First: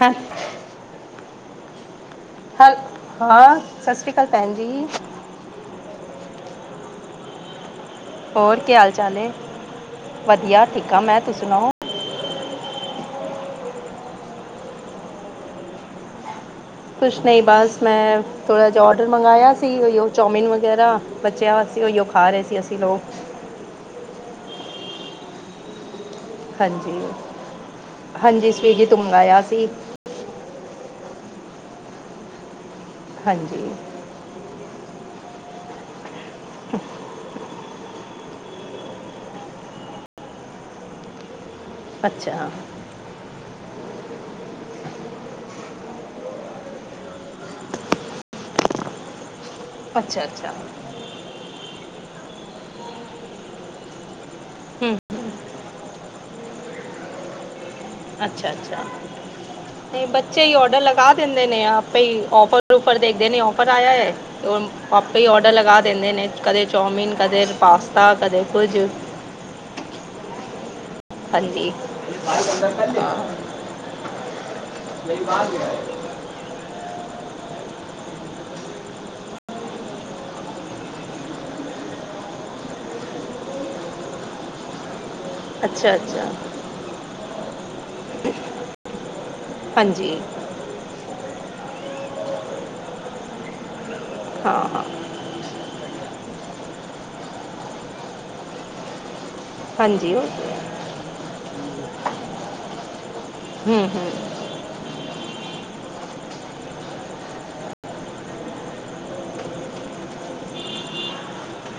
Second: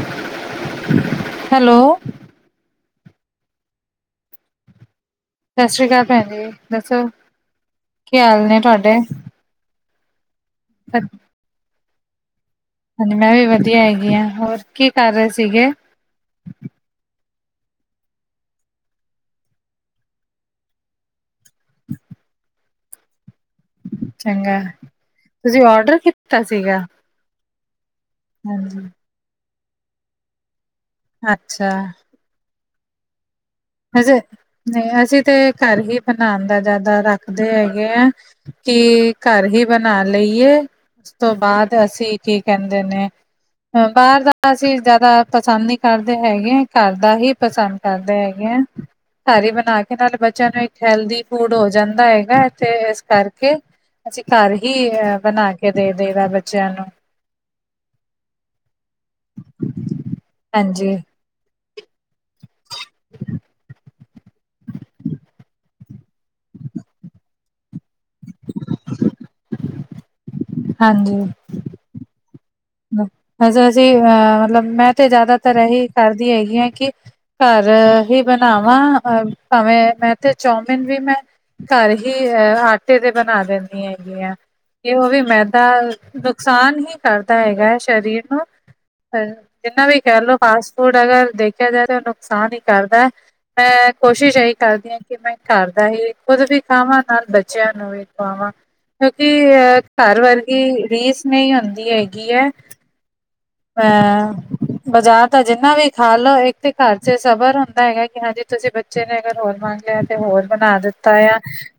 ਹਂ। Hello, hello ਹਾਂ ਸਤਿ ਸ੍ਰੀ ਅਕਾਲ ਭੈਣ ਜੀ। ਸਤਿ ਸ੍ਰੀ ਅਕਾਲ ਭੈਣ ਜੀ ਦੱਸੋ ਕੀ ਹਾਲ ਹੋਰ ਨੇ ਕੀ ਹਾਲ ਤੁਹਾਡੇ। ਚਾਲ ਹੈ ਵਧੀਆ ਠੀਕ ਆ ਮੈਂ ਤੁਸੀਂ ਸੁਣਾਓ? ਹਾਂਜੀ ਮੈਂ ਵੀ ਵਧੀਆ ਹੈਗੀ ਹਾਂ ਹੋਰ ਕੀ ਕਰ ਰਹੇ ਸੀਗੇ? ਕੁਛ ਨਹੀਂ ਬਸ ਮੈਂ ਥੋੜਾ ਜਿਹਾ ਔਡਰ ਮੰਗਾਇਆ ਸੀ ਉਹੀਓ ਚੌਮਿਨ ਵਗੈਰਾ ਬੱਚਿਆਂ ਵਾਸਤੇ ਉਹੀਓ ਖਾ ਰਹੇ ਸੀ ਅਸੀਂ ਲੋਕ। ਚੰਗਾ ਤੁਸੀਂ ਔਡਰ ਕੀਤਾ ਸੀਗਾ? ਹਾਂਜੀ ਹਾਂਜੀ ਸਵੀਗੀ ਤੋਂ ਮੰਗਵਾਇਆ ਸੀ। ਅੱਛਾ। ਹਾਂਜੀ। ਹਜੇ ਨਹੀਂ ਹਜੇ ਤੇ ਘਰ ਹੀ ਬਣਾਉਣ ਦਾ ਜ਼ਿਆਦਾ ਰੱਖਦੇ ਹੈਗੇ ਆ ਕਿ ਘਰ ਹੀ ਬਣਾ ਲਈਏ ਉਸ ਤੋਂ ਬਾਅਦ ਅਸੀਂ ਕੀ ਅੱਛਾ ਕਹਿੰਦੇ ਨੇ ਬਾਹਰ ਦਾ ਅਸੀਂ ਜ਼ਿਆਦਾ ਪਸੰਦ ਨਹੀਂ ਕਰਦੇ ਹੈਗੇ ਘਰ ਦਾ ਹੀ ਪਸੰਦ ਕਰਦੇ ਹੈਗੇ। ਘਰ ਹੀ ਬਣਾ ਕੇ ਨਾਲੇ ਅੱਛਾ ਬੱਚਿਆਂ ਅੱਛਾ ਨੂੰ ਇੱਕ ਹੈਲਦੀ ਫੂਡ ਹੋ ਜਾਂਦਾ ਹੈਗਾ ਤੇ ਇਸ ਕਰਕੇ ਅਸੀਂ ਘਰ ਹੀ ਹੂੰ ਅ ਬਣਾ ਗ ਕੇ ਦੇ ਦੇਗਾ ਬੱਚਿਆਂ ਨੂੰ ਅੱਛਾ ਅੱਛਾ ਨਹੀਂ ਬੱਚੇ ਹੀ ਔਡਰ ਹਾਂਜੀ ਲਗਾ ਦਿੰਦੇ ਨੇ ਆਪੇ ਈ ਔਫਰ ਉਫਰ ਦੇੰਦੇ ਨੇ ਔਫਰ ਆਏਆ ਐ। ਆਪੇ ਈ ਔਡਰ ਲਗਾ ਦਿੰਦੇ ਨੇ ਕਦੇ ਚੌਮਿਨ ਕਦੇ ਪਾਸਤਾ ਕਦੇ ਕੁਝ ਹਾਂਜੀ ਹਾਂਜੀ। [unintelligible] ਅਸੀਂ ਅ ਮਤਲਬ ਮੈਂ ਤੇ ਜ਼ਾਦਾਤਰ ਐਹੀ ਕਰਦੀ ਹੈਗੀ ਆਂ ਕਿ ਘਰ ਹੀ ਬਣਾਵਾਂ ਅ, ਭਾਵੇਂ ਮੈਂ ਤੇ ਚੌਮਿਨ ਵੀ ਮੈਂ ਘਰ ਹੀ ਅਹ ਆਟੇ ਦੇ ਬਣਾ ਦਿੰਦੀ। ਹੈਗੀ ਆ ਤੇ ਉਹ ਵੀ। ਮੈਦਾ ਅੱਛਾ ਅੱਛਾ ਨੁਕਸਾਨ ਹੀ ਕਰਦਾ। ਹੈਗਾ ਹੈ ਸਰੀਰ ਨੂੰ ਜਿੰਨਾ ਵੀ ਹਾਂਜੀ ਕਹਿ ਲਓ। ਫਾਸਟ ਫੂਡ ਅਗਰ ਦੇਖਿਆ ਜਾਏ ਤਾਂ ਉਹ ਨੁਕਸਾਨ ਹੀ ਕਰਦਾ। ਮੈਂ ਕੋਸ਼ਿਸ਼ ਇਹੀ ਕਰਦੀ ਹਾਂ। ਕਿ ਮੈਂ ਘਰ ਦਾ ਹੀ ਖੁਦ ਵੀ ਖਾਵਾਂ ਨਾਲ ਬੱਚਿਆਂ ਨੂੰ ਵੀ ਖਾਵਾਂ। ਕਿਉਂਕਿ। ਅਹ ਹਾਂਜੀ ਘਰ ਉਹ ਵਰਗੀ ਰੀਸ ਨਹੀਂ ਹੁੰਦੀ ਹੈਗੀ ਹੈ। ਹੂੰ [inaudible] ਹੂੰ ਬਾਜ਼ਾਰ ਤਾਂ ਜਿੰਨਾ ਵੀ ਖਾ ਲੋੋ ਇੱਕ ਤੇ ਘਰ ਚ ਸਬਰ ਹੁੰਦਾ ਹੈਗਾ। ਕਿ ਹਾਂਜੀ ਤੁਸੀਂ ਬੱਚੇ ਨੇ ਅਗਰ ਹੋਰ ਮੰਗ ਲਿਆ ਤੇ ਹੋਰ ਬਣਾ ਦਿੱਤਾ ਆ।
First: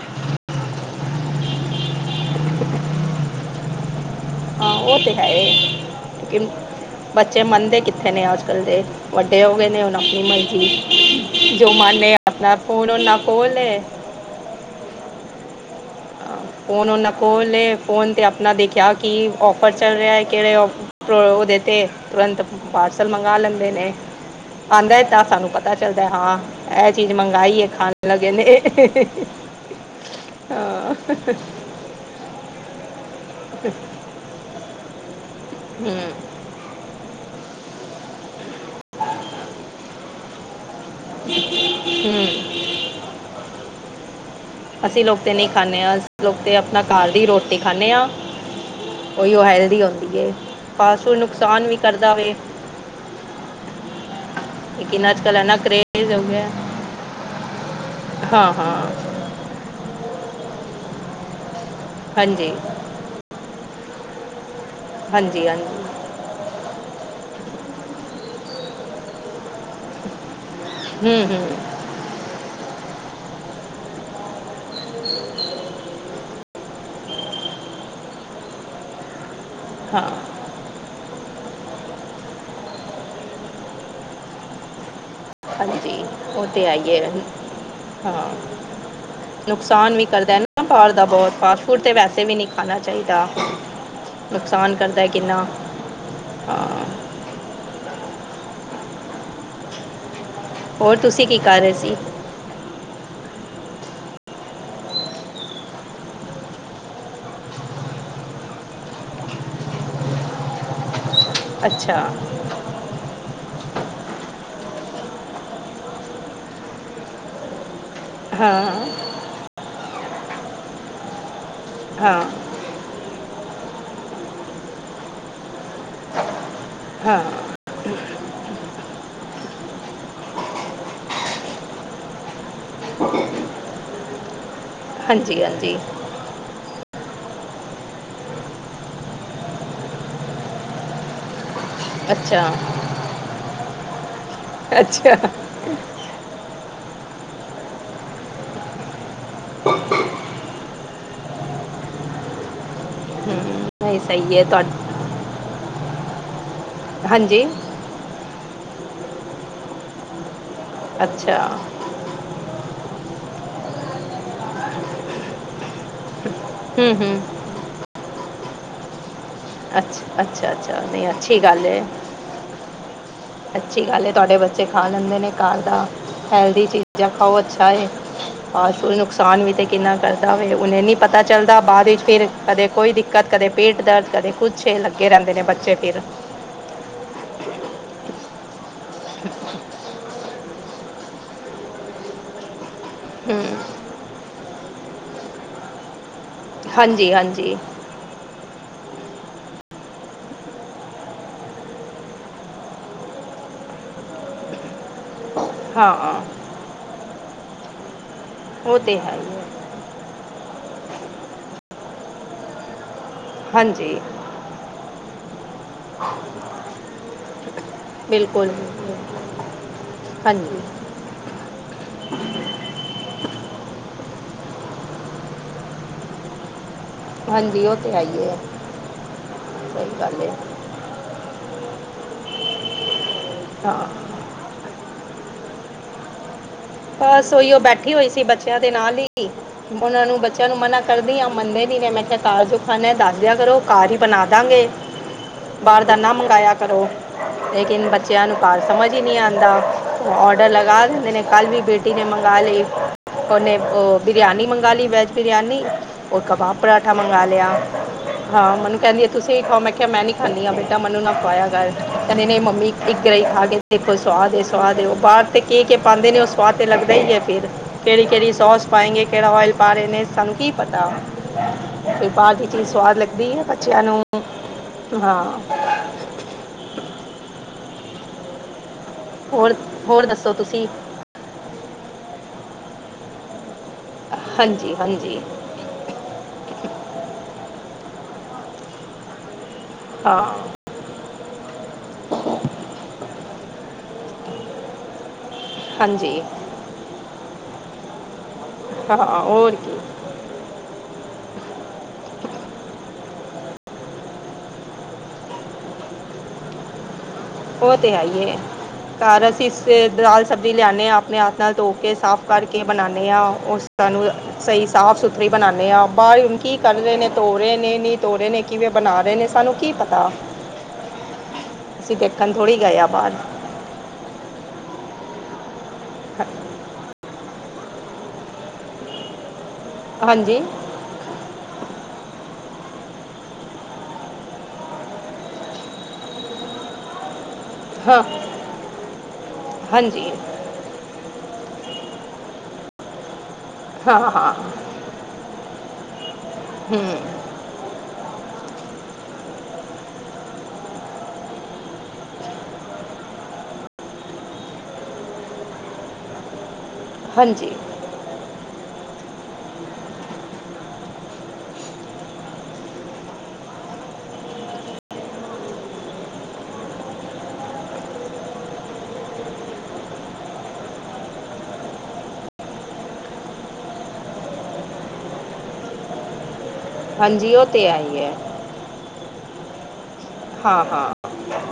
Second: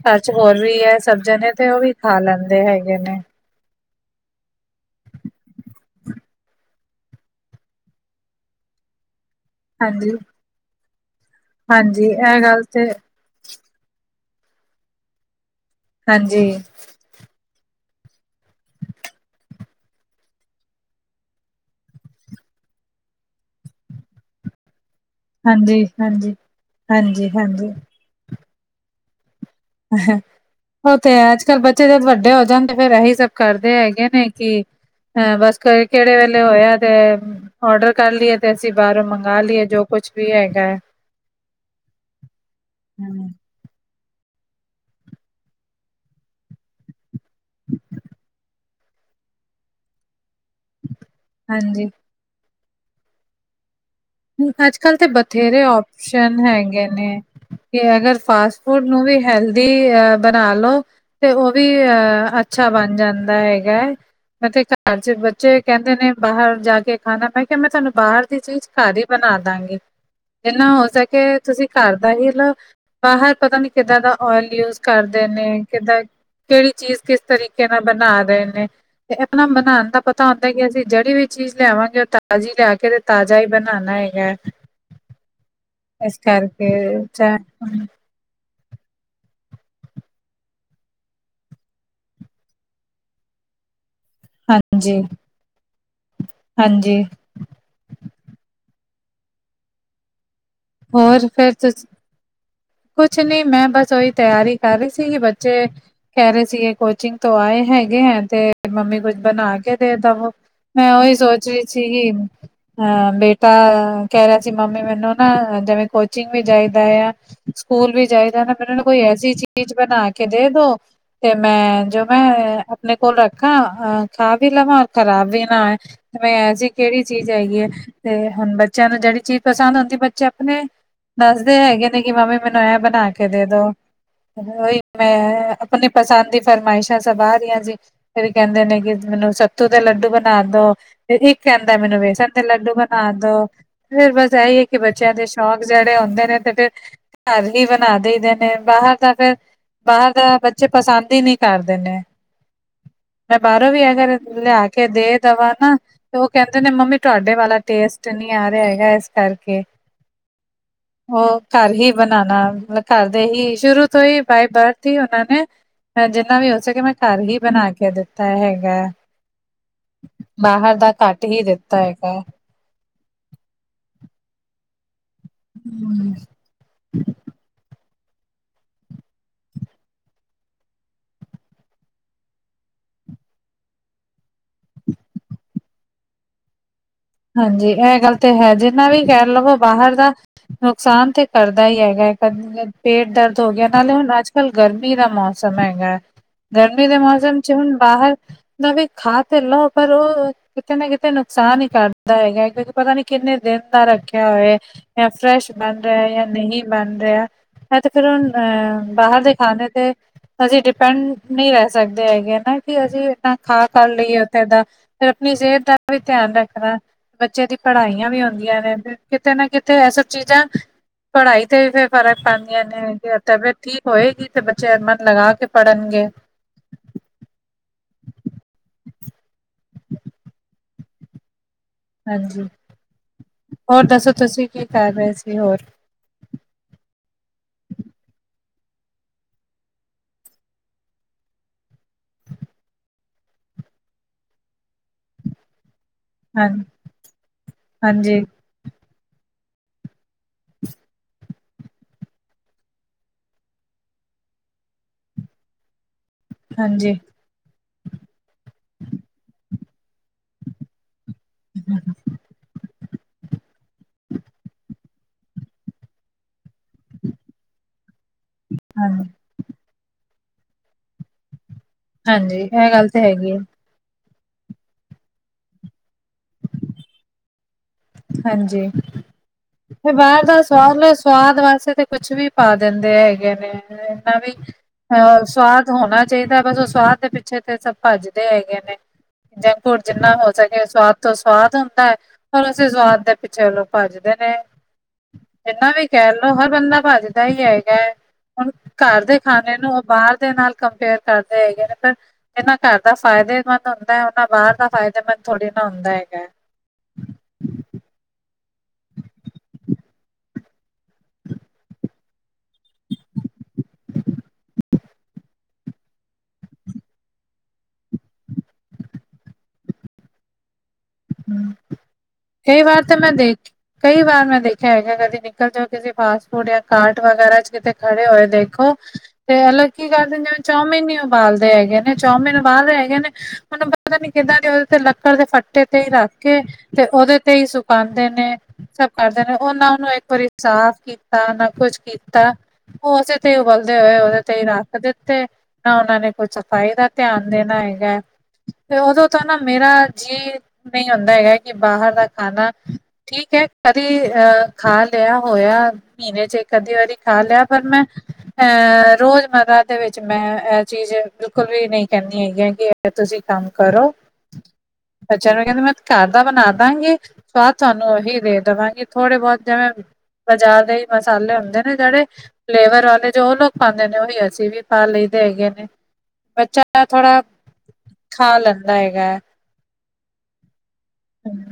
ਘਰ ਚ ਹੋਰ ਵੀ ਹੈ ਸਬ ਜਨੇ ਤੇ ਉਹ ਵੀ ਖਾ ਲੈਂਦੇ ਹੈਗੇ ਨੇ। ਹਾਂ ਉਹ ਤੇ ਹੈ ਬੱਚੇ ਮੰਨਦੇ ਕਿੱਥੇ ਨੇ ਅੱਜ - ਕੱਲ ਦੇ ਵੱਡੇ ਹੋ ਗਏ ਨੇ। ਹੁਣ ਹਾਂਜੀ ਆਪਣੀ ਮਰਜ਼ੀ ਜੋ ਹਾਂਜੀ ਮੰਨੇ ਇਹ ਆਪ ਗੱਲ ਫੋਨ ਤੇ ਓਨਾਂ ਕੋ ਲੈ ਹਾਂ, ਹਾਂਜੀ। ਫੋਨ ਉਹਨਾਂ ਕੋਲ ਹੇ ਫੋਨ ਤੇ ਆਪਣਾ ਦੇਖਿਆ। ਕਿ ਔਫਰ ਚੱਲ ਰਿਹਾ ਹੈ ਕਿਹੜੇ। ਉਹਦੇ ਤੇ ਤੁਰੰਤ ਪਾਰਸਲ ਮੰਗਵਾ ਲੈਂਦੇ ਨੇ। ਆਉਂਦਾ। ਤਾਂ ਸਾਨੂੰ ਪਤਾ ਹਾਂਜੀ ਚੱਲਦਾ ਹਾਂਜੀ ਹਾਂ ਇਹ ਚੀਜ਼ ਮੰਗਾਈ ਹੈ ਹਾਂਜੀ-ਹਾਂਜੀ। ਖਾਣ ਲਗੇ ਨੇ। ਹਾਂ ਉਹ ਤੇ ਅੱਜ - ਕੱਲ੍ਹ ਬੱਚੇ ਜਦ ਵੱਡੇ ਹੋ ਜਾਣ ਤੇ ਫੇਰ ਇਹੀ ਸਬ ਕਰਦੇ ਹੈਗੇ। ਨੇ ਕਿ ਅ ਬਸ ਕਿਹੜੇ ਵੇਲੇ ਹੋਇਆ ਤੇ ਔਡਰ ਕਰ ਲਏ ਤੇ। ਅਸੀਂ ਬਾਹਰੋਂ ਮੰਗਵਾ ਲਈਏ ਜੋ ਕੁਛ ਵੀ ਹੈਗਾ ਹੈ। ਹੂੰ। ਹਮ। ਅਸੀਂ ਲੋਕ ਤਾਂ ਨਹੀਂ ਖਾਂਦੇ ਹਾਂ। ਅਸੀਂ ਲੋਕ ਤਾਂ ਆਪਣਾ ਘਰ ਦੀ ਰੋਟੀ ਖਾਂਦੇ ਹਾਂ। ਉਹੀ ਉਹ ਹੈਲਦੀ ਹਉਦੀ ਹੇ ਫਾਸਟ ਫੂਡ ਨੁਕਸਾਨ ਵੀ ਹਾਂਜੀ, ਕਰਦਾ ਵੇ। ਅੱਜ ਕੱਲ੍ਹ ਤਾਂ ਲੇਕਿਨ ਇੰਨਾ ਬਥੇਰੇ ਕਰੇਜ਼ ਹੋ ਓਪਸ਼ਨ ਗਿਆ ਹੈਗੇ ਨੇ। ਕਿ ਅਗਰ ਫਾਸਟ ਹਾਂ-ਹਾਂ ਫੂਡ ਨੂੰ ਵੀ ਹੈਲਦੀ ਅਹ ਬਣਾ ਲੋ ਤੇ। ਉਹ ਵੀ ਅਹ ਹਾਂਜੀ ਅੱਛਾ ਬਣ ਜਾਂਦਾ ਹੈਗਾ ਹੈ। ਮੈਂ ਘਰ ਚ ਹਾਂਜੀ ਬੱਚੇ ਹਾਂਜੀ ਕਹਿੰਦੇ ਨੇ ਬਾਹਰ ਜਾ ਕੇ ਖਾਣਾ। ਮੈਂ ਕਿਹਾ ਮੈਂ ਤੁਹਾਨੂੰ ਬਾਹਰ ਦੀ ਚੀਜ਼। ਘਰ ਹੀ ਬਣਾ ਦਾਗੇ ਜਿੰਨਾ ਹੋ ਸਕੇ। ਹੂੰ-ਹੂੰ ਤੁਸੀਂ ਘਰ ਦਾ ਹੀ ਲੋ ਬਾਹਰ ਪਤਾ ਨੀ। ਕਿੱਦਾਂ ਦਾ ਓਇਲ ਯੂਜ ਕਰਦੇ ਨੇ ਕਿੱਦਾਂ ਕਿਹੜੀ ਚੀਜ਼ ਕਿਸ ਤਰੀਕੇ ਨਾਲ ਬਣਾ ਰਹੇ ਨੇ ਤੇ। ਆਪਣਾ ਬਣਾਉਣ ਦਾ ਹਾਂ ਪਤਾ ਹੈ। ਕੇ ਕਿ ਅਸੀਂ ਜਿਹੜੀ ਵੀ ਚੀਜ਼ ਲਿਆਵਾਂਗੇ। ਉਹ ਤਾਜ਼ੀ ਲਿਆ ਕੇ ਤੇ ਤਾਜ਼ਾ ਹੀ ਬਣਾਉਣਾ ਹੈਗਾ ਹੈ। ਹਾਂਜੀ। ਇਸ ਉਹ ਤੇ ਕਰਕੇ ਹੈ ਹੀ ਹੈ ਚ। ਹਾਂ। ਨੁਕਸਾਨ ਵੀ ਕਰਦਾ ਦਾ ਬਹੁਤ ਫਾਸਟ ਫੂਡ ਤੇ ਵੈਸੇ ਵੀ ਨ ਖਾਣਾ ਚਾਹੀਦਾ। ਨੁਕਸਾਨ ਹਾਂਜੀ ਕਰਦਾ ਕਿੰਨਾ ਹਾਂ। ਹਾਂਜੀ ਹੋਰ ਤੁਸੀਂ ਕੀ ਫੇਰ ਕਰ ਤੁੰ। ਰਹੇ ਸੀ ਕੁਛ ਨੀ। ਮੈਂ ਬਸ ਓਹੀ ਤਿਆਰੀ ਕਰ ਰਹੀ ਸੀਗੀ ਬੱਚੇ। ਕਹਿ ਰਹੇ ਸੀ। ਇਹ ਕੋਚਿੰਗ ਤੋਂ ਆਏ ਹੈਗੇ ਹੈ ਤੇ ਮੰਮੀ ਕੁੱਝ ਬਣਾ ਕੇ ਦੇ ਦਵੋ। ਮੈਂ ਉਹੀ ਸੋਚ ਰਹੀ ਅੱਛਾ ਸੀਗੀ। ਅਹ ਬੇਟਾ ਕਹਿ ਰਿਹਾ ਸੀ ਮੰਮੀ ਮੈਨੂੰ ਨਾ ਜਿਵੇਂ ਕੋਚਿੰਗ ਵੀ ਚਾਹੀਦਾ ਆ ਸਕੂਲ ਵੀ ਚਾਹੀਦਾ ਨਾ। ਹਾਂ ਫੇਰ ਇੰਨਾ ਨੂੰ ਕੋਈ ਐਸੀ ਚੀ ਚੀਜ਼ ਬਣਾ ਕੇ ਦੇ - ਦੋ ਤੇ ਮੈਂ ਜੋ ਮੈਂ ਹਾਂ ਆਪਣੇ ਕੋਲ ਰੱਖਾ ਅ ਖਾ ਵੀ ਲਵਾਂ। ਔਰ ਖਰਾਬ ਵੀ ਨਾ। ਵੇਂ ਐਸੀ ਕਿਹੜੀ ਹਾਂ ਚੀਜ਼ ਹੈਗੀ ਏ। ਤੇ ਹੁਣ ਬੱਚਿਆਂ ਨੂੰ ਜਿਹੜੀ ਚੀਜ਼ ਪਸੰਦ ਹੁੰਦੀ। ਆਪਣੇ ਦੱਸਦੇ ਹੈਗੇ ਨੇ ਕਿ ਮਮੀ ਮੈਨੂੰ ਇਹ ਬਣਾ ਕੇ ਦੇ ਦੋ ਉਹੀ। ਹਾਂਜੀ ਮੈਂ ਹਾਂਜੀ ਆਪਣੀ ਪਸੰਦ ਦੀ। ਫਰਮਾਇਸ਼ਾਂ ਸਭ ਅਰਹੀਆਂ ਜੀ। ਫੇਰ ਕਹਿੰਦੇ ਨੇ ਕਿ ਮੈਨੂੰ ਸੱਤੂ ਦੇ ਲੱਡੂ ਬਣਾ ਦੋ। ਇੱਕ ਕਹਦਾ ਮੈਨੂੰ ਬੇਸਣ ਤੇ ਅੱਛਾ ਲੱਡੂ ਬਣਾ ਦੋ। ਫੇਰ ਬਸ ਇਹੀ ਹੈ ਕਿ ਬੱਚਿਆਂ ਅੱਛਾ ਦੇ ਸ਼ੌਕ ਜਿਹੜੇ ਆਉਂਦੇ ਨੇ ਤੇ। ਫੇਰ ਘਰ ਹੀ ਬਣਾ ਦੇਦੇ ਨੇ ਬਾਹਰ ਤਾਂ। ਫਿਰ ਬਾਹਰ ਦਾ ਬੱਚੇ ਪਸੰਦ ਹੀ ਨਹੀ ਕਰਦੇ ਨੇ ਮੈਂ ਹੂੰ ਬਾਹਰੋਂ ਵੀ ਨਹੀਂ ਅਗਰ ਸਹੀ ਹੈ ਤੁਹਾ ਲਿਆ ਕੇ ਦੇ ਦਵਾਂ ਨਾ ਉਹ ਕਹਿੰਦੇ ਨੇ ਮੰਮੀ ਤੁਹਾਡੇ ਹਾਂਜੀ ਵਾਲਾ ਟੇਸਟ ਨਹੀ ਆ ਰਿਹਾ ਹੈਗਾ ਇਸ ਕਰਕੇ ਅੱਛਾ ਉਹ ਘਰ ਹੀ ਬਣਾਉਣਾ ਮਤਲ ਘਰ ਦੇ ਹੀ ਸ਼ੁਰੂ ਤੋਂ ਹੀ ਬਾਏ ਬਰਥ ਹੀ ਉਹਨਾਂ ਨੇ ਮੈ ਜਿੰਨਾ ਵੀ ਹੋ ਸਕੇ ਮੈਂ ਹੂੰ ਹੂੰ ਘਰ ਹੀ ਬਣਾ ਕੇ ਦਿੱਤਾ ਹੈਗਾ ਅੱਛਾ ਅੱਛਾ ਬਾਹਰ ਅੱਛਾ ਦਾ ਨਹੀਂ ਘੱਟ ਅੱਛੀ ਹੀ ਗੱਲ ਹੈ ਦਿੱਤਾ ਹੈਗਾ। ਅੱਛੀ ਗੱਲ ਹੈ ਤੁਹਾਡੇ ਬੱਚੇ ਖਾ ਲੈਂਦੇ ਨੇ ਘਰ ਦਾ ਹੈਲਦੀ ਚੀਜ਼ ਆ ਖਾਓ ਅੱਛਾ ਹੈ। ਆ ਨੁਕਸਾਨ ਵੀ ਤੇ ਕਿੰਨਾ ਕਰਦਾ ਵੇਖ, ਹੁਣੇ ਨੀ ਪਤਾ ਚੱਲਦਾ ਬਾਅਦ ਵਿੱਚ ਫਿਰ ਕਦੇ ਕੋਈ ਕ ਕਦੇ ਪੇਟ ਦਰਦ, ਕਦੇ ਕੁੱਛ ਏ ਲੱਗੇ ਰਹਿੰਦੇ ਨੇ ਬੱਚੇ ਫਿਰ। ਹਾਂਜੀ ਇਹ ਗੱਲ ਤੇ ਹੈ ਜਿੰਨਾ ਵੀ ਕਹਿ ਲਵੋ ਬਾਹਰ ਦਾ ਨੁਕਸਾਨ ਤੇ ਕਰਦਾ ਹੀ ਹੈਗਾ, ਕਦੇ ਪੇਟ ਦਰਦ ਹੂੰ ਹੋ ਗਿਆ, ਨਾਲੇ ਹੁਣ ਅੱਜ ਅੱਜ ਕਲ ਗਰਮੀ ਦਾ ਮੌਸਮ ਹੈਗਾ ਐ, ਗਰਮੀ ਦੇ ਹਾਂਜੀ ਮੌਸਮ ਚ ਹਾਂਜੀ ਹੁਣ ਬਾਹਰ ਜਿੰਨਾ ਵੀ ਖਾ ਤੇ ਲਓ। ਪਰ ਉਹ ਕਿਤੇ ਨਾ ਕਿਤੇ ਨੁਕਸਾਨ ਹੀ ਕਰ। ਹੁੰਦਾ ਹੈਗਾ ਐ। ਕਿਉਂਕਿ ਪਤਾ ਨੀ ਕਿੰਨੇ ਦਿਨ ਦਾ ਰੱਖਿਆ ਹੋਇਆ ਏ। ਜਾਂ ਫਰੈਸ਼ ਬਣ ਹਾਂ ਰਿਹਾ ਜਾਂ ਨਹੀਂ ਬਣ ਰਿਹਾ ਐ ਤੇ ਫਿਰ ਉਹ ਉਹ ਅਹ ਤਾਂ ਹੈ ਬਾਹਰ ਦੇ ਹੀ ਹੈ ਖਾਣੇ ਤੇ ਹਜੇ ਡਿਪੈਂਡ ਨਹੀਂ ਰਹਿ ਸਕਦੇ ਹੈਗੇ ਨਾ ਕਿ ਅਸੀਂ ਆਪ ਖਾ ਕਰ ਹਾਂਜੀ ਲਈਏ ਉੱਥੇ ਦਾ ਫਿਰ ਆਪਣੀ ਸਿਹਤ ਦਾ ਵੀ ਧਿਆਨ ਰੱਖਣਾ ਬੱਚੇ ਦੀ ਪੜ੍ਹਾਈਆਂ ਵੀ ਬਿਲਕੁਲ ਹੁੰਦੀਆਂ ਨੇ ਕਿਤੇ ਨਾ ਕਿਤੇ ਇਹ ਸਭ ਚੀਜ਼ਾਂ ਹਾਂਜੀ ਪੜ੍ਹਾਈ ਤੇ ਵੀ ਫੇਰ ਫਰਕ ਪੈਂਦਾ ਤਬੀਅਤ ਠੀਕ ਹੋਏਗੀ ਤੇ ਬੱਚੇ ਮਨ ਲਗਾ ਕੇ ਪੜ੍ਹਨਗੇ। ਹਾਂਜੀ ਉਹ ਤੇ ਹੈਈਏ ਆ ਸਹੀ ਗੱਲ ਏ। ਹਾਂਜੀ ਹੋਰ ਹਾਂ ਦੱਸੋ ਤੁਸੀਂ ਕੀ ਕਰ ਰਹੇ ਸੀ ਹੋਰ ਬਸ ਉਹੀ ਉਹ ਬੈਠੀ ਹੋਈ ਸੀ ਬੱਚਿਆਂ ਦੇ ਨਾਲ ਹੀ ਉਹਨਾਂ ਨੂੰ ਬੱਚਿਆਂ ਨੂੰ ਮਨਾ ਕਰਦੀ ਆ ਮੰਨਦੇ ਨੀ ਨੇ ਮੈਂ ਕਿਹਾ ਘਰ ਜੋ ਖਾਨਾ ਦੱਸਦਿਆਂ ਕਰੋ ਘਰ ਹੀ ਬਣਾ ਦਾਂਗੇ ਬਾਹਰ ਦਾ ਨਾ ਹਾਂ ਮੰਗਾਇਆ ਕਰੋ ਲੇਕਿਨ ਹਾਂਜੀ ਬੱਚਿਆਂ ਨੂੰ ਘਰ ਸਮਝ ਹੀ ਨਹੀ ਆਉਂਦਾ ਔਡਰ ਲਗਾ ਦਿੰਦੇ ਨੇ ਕੱਲ ਵੀ ਬੇਟੀ ਨੇ ਮੰਗਾ ਲਈ ਓਨੇ ਉਹ ਬਰਿਆਨੀ ਮੰਗਵਾ ਲਈ ਵੈਜ ਬਰਿਆਨੀ ਉਹ ਕਬਾਬ ਹਾਂਜੀ ਪਰਾਂਠਾ ਮੰਗਵਾ ਲਿਆ ਹਾਂ ਮੈਨੂੰ ਕਹਿੰਦੀ ਹੈ ਤੁਸੀ ਵੀ ਖਾਓ ਮੇ ਕਹਿ ਮੈਨੀ ਕਹਿ ਨੀ ਆ ਬੇਟਾ ਮੈਨੂੰ ਨਾ ਖਇਆ ਕਰ ਕਹਿੰਦੇ ਨੇ ਮੰਮੀ ਏਕ ਗ੍ਰਹਿ ਖਾ ਕੇ ਦੇਖੋ ਸੁਆਦ ਹ ਸੁਆਦ ਹ ਉਹ ਬਾਹਰ ਤੇ ਕੀ-ਕੀ ਪਾਉਂਦੇ ਨੇ ਸਆਦ ਲਗਦਾ ਹੀ ਹੈ ਫਿਰ ਕਿੜੀ ਕਿਹੜੀ ਸੌਸ ਹਾਂ ਪਾਂਗੇ ਕਿਹੜਾ ਔਇਲ ਪਾ ਰੇ ਨੇ ਸਾਨੂੰ ਕੀ ਪਤਾ ਤੇ ਹਾਂਜੀ ਬਾਦ ਚ ਚੀਜ਼ ਇਹ ਗੱਲ ਸਵਾਦ ਤਾਂ ਲੱਗਦੀ ਹੈਗੀ ਹੈ ਪਤਾ ਬੱਚਿਆਂ ਨੂੰ, ਹਾਂ। ਹਾਂਜੀ, ਹੋਰ ਤੇ ਹੋਰ ਬਾਹਰ ਦੱਸੋ ਦਾ ਤੁਸੀਂ ਸਵਾਦ ਸਵਾਦ ਵਾਸਤੇ ਤਾਂ ਕੁਛ ਵੀ ਪਾ ਦਿੰਦੇ ਹੈਗੇ ਨੇ, ਏਨਾ ਵੀ ਹਾਂਜੀ ਹਾਂਜੀ ਅਹ ਸਵਾਦ ਹੋਣਾ ਚਾਹੀਦਾ ਏ, ਬਸ ਉਹ ਸਵਾਦ ਦੇ ਪਿੱਛੇ ਤੇ ਸਭ ਭੱਜਦੇ ਹੈਗੇ ਨੇ। ਜੰਕ ਫੂਡ ਜਿੰਨਾ ਹਾਂ ਹੋ ਸਕੇ ਸਵਾਦ ਤੋਂ ਸਵਾਦ ਹੁੰਦਾ ਆ। ਇਸੇ ਸਵਾਦ ਦੇ ਪਿੱਛੇ ਲੋਕ ਭੱਜਦੇ ਨੇ। ਜਿੰਨਾ ਵੀ ਕਹਿ ਹਾਂਜੀ ਲਓ ਹਰ ਬੰਦਾ ਭੱਜਦਾ ਹੀ ਹੈਗਾ। ਹੁਣ ਹਾਂ ਘਰ ਦੇ ਹੋਰ ਖਾਣੇ ਨੂੰ ਕੀ ਉਹ ਬਾਹਰ ਦੇ ਨਾਲ ਕੰਪੇਅਰ ਕਰਦੇ ਹੈਗੇ ਨੇ ਫੇਰ ਜਿੰਨਾ ਘਰ ਦਾ ਫਾਇਦੇਮੰਦ ਹੁੰਦਾ ਏ, ਉਨ੍ਹਾਂ ਬਾਹਰ ਦਾ ਫਾਇਦੇਮੰਦ ਥੋੜ੍ਹੀ ਨਾ ਹੁੰਦਾ ਹੈਗਾ। ਉਹ ਤੇ ਹੈ ਹੀ ਐ। ਘਰ ਅਸੀਂ ਦਾਲ ਸਬਜ਼ੀ ਲਿਆਣੇ ਆ, ਆਪਣੇ ਹੱਥ ਨਾਲ ਧੋ ਕੇ, ਸਾਫ਼ ਕਰਕੇ ਬਣਾਣੇ ਆ ਉਸ ਸਾਨੂੰ ਸਹੀ ਸਾਫ਼ ਸੁਥਰੀ ਬਣਾਣੇ ਆ, ਬਾਹਰ ਕੀ ਕਰ ਰਹੇ ਨੇ ਧੋ ਰਹੇ ਨੇ ਨੀ ਧੋ ਰਹੇ ਨੇ। ਕਿਵੇਂ ਬਣਾ ਰਹੇ ਨੇ ਸਾਨੂੰ ਕੀ ਪਤਾ। ਅਸੀਂ ਦੇਖਣ ਥੋੜ੍ਹੀ ਕਈ ਗਏ ਵਾਰ ਆ ਤਾਂ ਮੈਂ ਬਾਹਰ ਦੇਖੀ ਕਈ ਵਾਰ ਮੈਂ ਦੇਖਿਆ ਹੈਗਾ ਕਦੀ ਨਿਕਲ ਜਾਓ ਕਿਸੇ ਫਾਸਟ ਹ- ਫੂਡ ਜਾਂ ਚਾਟ ਵਗੈਰਾ ਚ ਕਿਤੇ ਖੜੇ ਹੋਏ ਦੇਖੋ ਤੇ ਲੋਕੀ ਕੀ ਕਰਦੇ ਹਾਂਜੀ ਜਿਵੇਂ ਚੌਮਮੀਨ ਬਾਲਦੇ ਹੈਗੇ ਨੇ ਚੌਮਿਨ ਬਾਲ ਰਹੇ ਹੈਗੇ ਨੇ ਮੈਨੂੰ ਪਤਾ ਨੀ ਕਿੱਦਾਂ ਦੇ ਉਹਦੇ ਤੇ ਲੱਕੜ ਦੇ ਫੱਟੇ ਤੇ ਈ ਰੱਖ ਕੇ ਤੇ ਔਦੇ ਤੇ ਹੀ ਹਾਂ ਸੁਕਾੰਦੇ ਨੇ ਸਭ ਕਰਦੇ ਨੇ ਓਹਨਾ ਨੂੰ ਇੱਕ ਹਾਂਜੀ ਵਾਰੀ ਸਾਫ਼ ਕੀਤਾ ਨਾ ਕੁੱਛ ਕੀਤਾ ਓਹ ਉਸੇ ਤੇ ਉਬਾਲ ਦੇ ਹੋਏ ਹਾਂ ਉਹਦੇ ਹਾਂ ਤੇ ਹੀ ਰੱਖ ਦਿੱਤੇ ਨਾ ਉਹਨਾਂ ਨੇ ਕੋਈ ਸਫ਼ਾਈ ਹੂੰ ਦਾ ਧਿਆਨ ਦੇਣਾ ਹੈਗੈ, ਤੇ ਓਦੋਂ ਤਾਂ ਨਾ ਮੇਰਾ ਜੀਅ ਇਦਾਂ ਈ ਹੁੰਦਾ ਆ ਕਿ ਬਾਹਰ ਦਾ ਖਾਣਾ ਠੀਕ ਹੈ ਕਦੇ ਅਹ ਖਾ ਲਿਆ ਹੋਇਆ, ਮਹੀਨੇ ਚ ਇਕ ਅੱਧੀ ਵਾਰੀ ਖਾ ਲਿਆ ਫੇਰ ਮੈਂ। ਹ ਅਹ ਰੋਜ਼ਮਰਰਾ ਦੇ ਵਿੱਚ ਮੈਂ ਇਹ ਚੀਜ਼ ਬਿਲਕੁਲ ਵੀ ਨਹੀਂ ਕਹਿੰਦੀ ਹੈਗੀ ਆਂ, ਕਿ ਇਹ ਤੁਸੀਂ ਕੰਮ ਕਰੋ ਅੱਛਾ ਮੈਂ ਕਹਿੰਦੀ ਮੈਂ ਘਰ ਦਾ ਬਣਾ ਦਾਂਗੀ, ਸਵਾਦ ਤੁਹਾਨੂੰ ਉਹੀ ਦੇ ਦੇਵਾਂਗੀ ਥੋੜੇ ਬਹੁਤ ਜਿਵੇਂ ਬਾਜ਼ਾਰ ਦੇ ਹੀ ਮਸਾਲੇ ਹੁੰਦੇ ਨੇ ਜਿਹੜੇ- ਫਲੇਵਰ ਵਾਲੇ ਜੋ ਔ ਲੋਕ ਪਾਂਦੇ ਨੇ, ਓਹੀ ਅਸੀਂ ਵੀ ਪਾ ਲਈਦੇ ਹੈਗੇ ਨੇ। ਬੱਚਾ ਐ ਥੋੜਾ, ਹਾਂਜੀ ਉਹ ਤੇ ਹੈ ਹੀ ਹੈ ਖਾ ਲੈਂਦਾ ਹੈਗੈ। ਹਾਂ ਹਾਂ। ਹਮ,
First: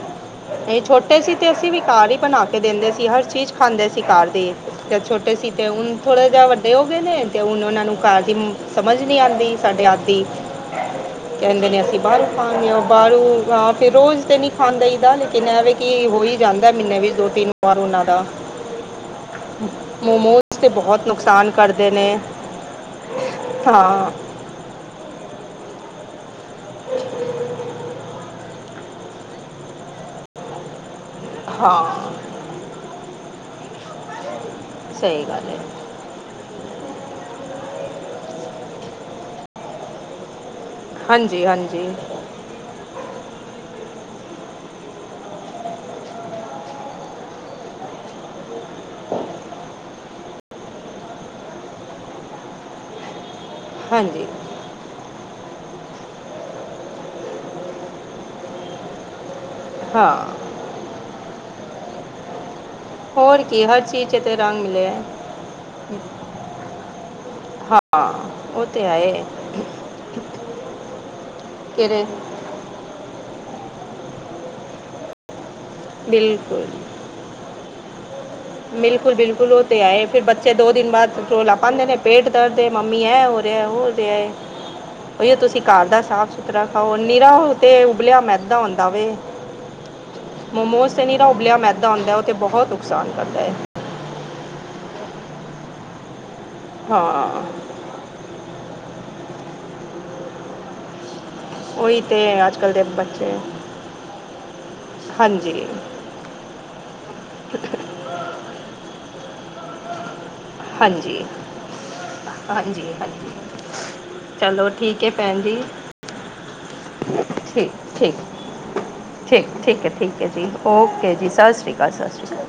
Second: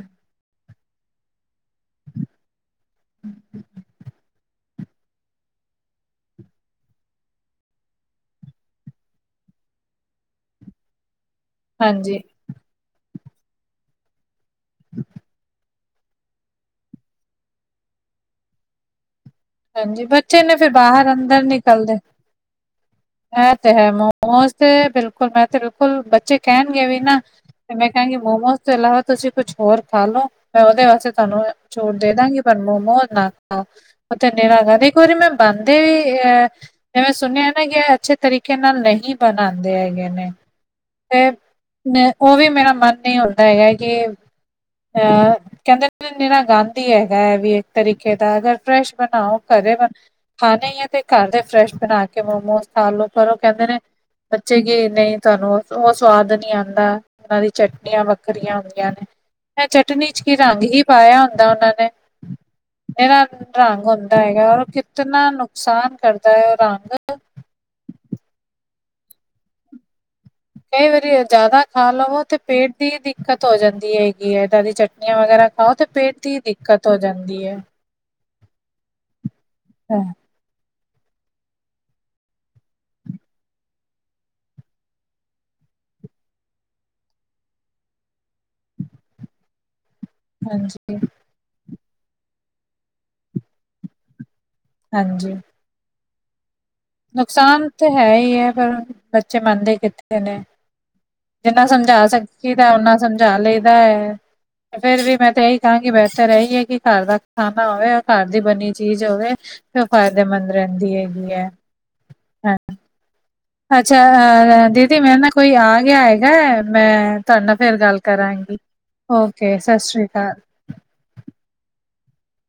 ਏਹ ਛੋਟੇ ਸੀ ਤੇ ਅਸੀਂ ਵੀਕਾਰ ਹੀ ਬਣਾ ਕੇ ਦਿੰਦੇ ਸੀ, ਹਰ ਚੀਜ਼ ਖਾਂਦੇ ਸੀ ਘਰ ਦੇ-' ਤੇ ਛੋਟੇ ਸੀ ਤੇ ਹੁਣ ਥੋੜੇ ਜਹੇ ਵੱਡੇ ਹੋ ਗਏ ਨੇ, ਤੇ ਹੁਣ ਉਹਨਾ ਨੂੰ ਘਰ ਦੀ ਸਮਝ ਨਹੀਂ ਆਉਂਦੀ, ਸਾਡੇ ਆਪ ਦੀ ਕਹਿੰਦੇ ਨੇ ਅਸੀਂ ਹਾਂਜੀ ਬਾਹਰੋਂ ਖਾਂ ਆਦੇ ਹਾਂ, ਬਾਹਰੋਂ ਹਾਂ ਫਿਰ ਰੋਜ਼ ਤੇ ਨਹੀਂ ਖਾਨ ਦਈ ਦਾ, ਲੇਕਿਨ ਐ ਵੇ ਕੀ ਹੋ ਹੀ ਜਾਂਦਾ ਮਹੀਨੇ ਵਿੱਚ ਦੋ ਤਿੰਨ ਵਾਰ ਉਹਨਾਂ ਦਾ। ਹਾਂਜੀ ਬੱਚੇ ਨੇ ਮੋਮੋਸ ਤੇ ਫਿਰ ਬਹੁਤ ਬਾਹਰ ਨੁਕਸਾਨ ਕਰਦੇ ਨੇ। ਹੈਂ ਤੇ ਹੈ, ਹਾਂ ਮੋਮੋਸ ਤੇ ਬਿਲਕੁਲ ਮੈਂ ਤੇ ਬਿਲਕੁਲ, ਬੱਚੇ ਕਹਿਣਗੇ ਵੀ ਨਾ ਤੇ ਮੈਂ ਕਹਿਣਗੀ ਮੋਮੋਸ ਚਲੋ, ਤੁਸੀਂ ਕੁਛ ਹੋਰ ਖਾਲੋ ਮੈਂ ਓਹਦੇ ਵਾਸਤੇ ਤੁਆਨੂੰ ਅ ਚੋਲ ਹਾਂ ਦੇਦਾਂਗੀ ਪਰ ਮੋਮੋ ਨਾ ਖਾਓ। ਨੂੰ ਦੇਣਾ ਹੈਗਾ, ਇੱਕ ਵਾਰੀ ਸਹੀ ਮੈਂ ਗੱਲ ਹੈ ਬਨਦੇ ਵੀ ਐਹ ਜਿਵੇਂ ਸੁਣਿਆ ਨਾ ਕਿ ਇਹ ਅੱਛੇ ਤਰੀਕੇ ਨਾਲ ਨਹੀਂ ਬਣਾਉਂਦੇ ਹੈਗੇ ਨੇ ਤੇ, ਹਾਂਜੀ ਹਾਂਜੀ ਮੈਂ ਉਹ ਵੀ ਮੇਰਾ ਮਨ ਨਹੀਂ ਹੁੰਦਾ ਕਿ, ਅ ਕਹਿੰਦੇ ਨਿਰਾ ਗੰਦ ਈ ਹੈਗਾ ਆ ਵੀ ਇੱਕ ਤਰੀਕੇ ਦਾ ਨਾਲ ਫਰੈਸ਼ ਬਣਾਓ, ਘਰੇ ਖਾਣੇ ਹੀ ਆ ਤੇ ਘਰ ਦੇ ਫਰੈਸ਼ ਬਣਾ ਕੇ ਮੋਮੋਸ ਖਾਲੋ, ਪਰ ਉਹ ਕਹਿੰਦੇ ਨੇ ਹਾਂਜੀ। ਬੱਚੇ ਕੀ, ਨਹੀਂ ਤੁਹਾਨੂੰ ਉਹ ਸਵਾਦ ਨੀ ਆਉਂਦਾ। ਔਨਾਂ ਦੀ ਚਟਨੀਆਂ ਵੱਖਰੀਆਂ ਹੁੰਦੀਆਂ ਨੇ। ਐ ਚਟਨੀ ਹਾਂ 'ਚ ਕੀ ਰੰਗ ਹੀ ਪਾਇਆ ਹੁੰਦਾ ਉਹਨਾਂ ਨੇ, ਇਹਨਾ ਹੋਰ ਨੇ ਕੀ ਹਰ ਰੰਗ ਚੀਜ਼ ਹੁੰਦਾ 'ਚ ਤੇ ਹੈਗਾ, ਰੰਗ ਔਰ ਮਿਲੇ ਕਿਤਨਾ ਨੁਕਸਾਨ ਕਰਦਾ ਹੈ ਉਹ ਰੰਗ ਹਾਂ ਉਹ ਤੇ ਹੈ। ਕਈ ਵਾਰੀ ਜ਼ਿਆਦਾ ਖਾ ਲਵੋ ਤੇ ਪੇਟ ਦੀ ਦਿੱਕਤ ਹੋ ਜਾਂਦੀ ਹੈਗੀ ਹੈ ਇੱਦਾਂ ਦੀ ਚਟਨੀਆਂ ਵਗੈਰਾ ਖਾੳ ਤੇ ਪੇਟ ਦੀ ਦਿੱਕਤ ਹੋ ਜਾਂਦੀ ਹੈ ਬਿਲਕੁ ਬਿਲਕਲ ੳ ਤਾਂ ਆਏ ਫਿਰ ਬੱਚੇ ਦੋ ਦਿਨ ਬਾਦ ਰੋਲਾ ਪਾੰਦੇ ਨੇ, ਪੇਟ ਦਰਦ ਏ ਮੰਮੀ ਐਂ ਹੋ ਰਿਐ ਔ ਹੋ ਰਿਆ ਏ। ਉਹੀਓ ਤੁਸੀਂ ਘਰ ਦਾ ਸਾਫ਼ ਸੁਥਰਾ ਖਾਓ ਨਿਰਾ, ਓਹ ਤੇ ਉਬਲਿਆ ਮੈਦਾ ਹੁੰਦਾ ਵੇ। ਮੋਮੋਸ ਹਾਂਜੀ ਤੇ ਨੀਰਾਹ ਉਬਲਿਆ ਮੈਦਾ ਹੁੰਦਾ, ਉਹ ਤੇ ਬਹੁਤ ਨੁਕਸਾਨ ਕਰਦਾ ਹੈ। ਹਾਂਜੀ। ਹਾਂ ਨੁਕਸਾਨ ਤੇ ਹੈ ਈ ਐ ਪਰ ਬੱਚੇ ਮੰਨਦੇ ਕਿੱਥੇ ਨੇ। ਜਿੰਨਾ ਉਹੀ ਸਮਝਾ ਤੇ ਸਕੀ ਅੱਜ ਕੱਲ ਦਾ ਦੇ ਓਨਾ ਬੱਚੇ ਸਮਝਾ ਲਈਦਾ ਐ। ਫੇਰ ਵੀ ਮੈਂ ਤੇ ਹਾਂਜੀ ਐਈ ਕਹਾਂਗੀ ਬੈਤਰ ਏਹੀ ਹੈ ਕਿ ਘਰ ਦਾ ਖਾਣਾ ਹੋਵੇ ਘਰ ਦੀ ਬਣੀ ਚੀਜ਼ ਹੋਵੇ, ਤੇ ਉਹ ਫਾਇਦੇਮੰਦ ਰਹਿੰਦੀ ਹੈਗੀ ਹੈ। ਹਾਂਜੀ-ਹਾਂਜੀ ਅੱਛਾ ਅਹ ਦੀਦੀ, ਮੈਂ ਨਾ ਕੋਈ ਜੀ ਆ ਗਿਆ ਹੈਗਾ ਮੈਂ ਤੁਹਾਡੇ ਨਾਲ ਠੀਕ ਫੇਰ ਗੱਲ ਠੀਕ ਕਰਾਂਗੀ। ਠੀਕ ਓਕੇ, ਸਤਿ ਠੀਕ ਹੈ ਸ੍ਰੀ ਠੀਕ ਹੈ ਆਕਾਲ। ਜੀ ਓਕੇ ਜੀ, ਸਤਿ ਸ਼੍ਰੀ ਅਕਾਲ ਸਤਿ ਸ਼੍ਰੀ ਅਕਾਲ।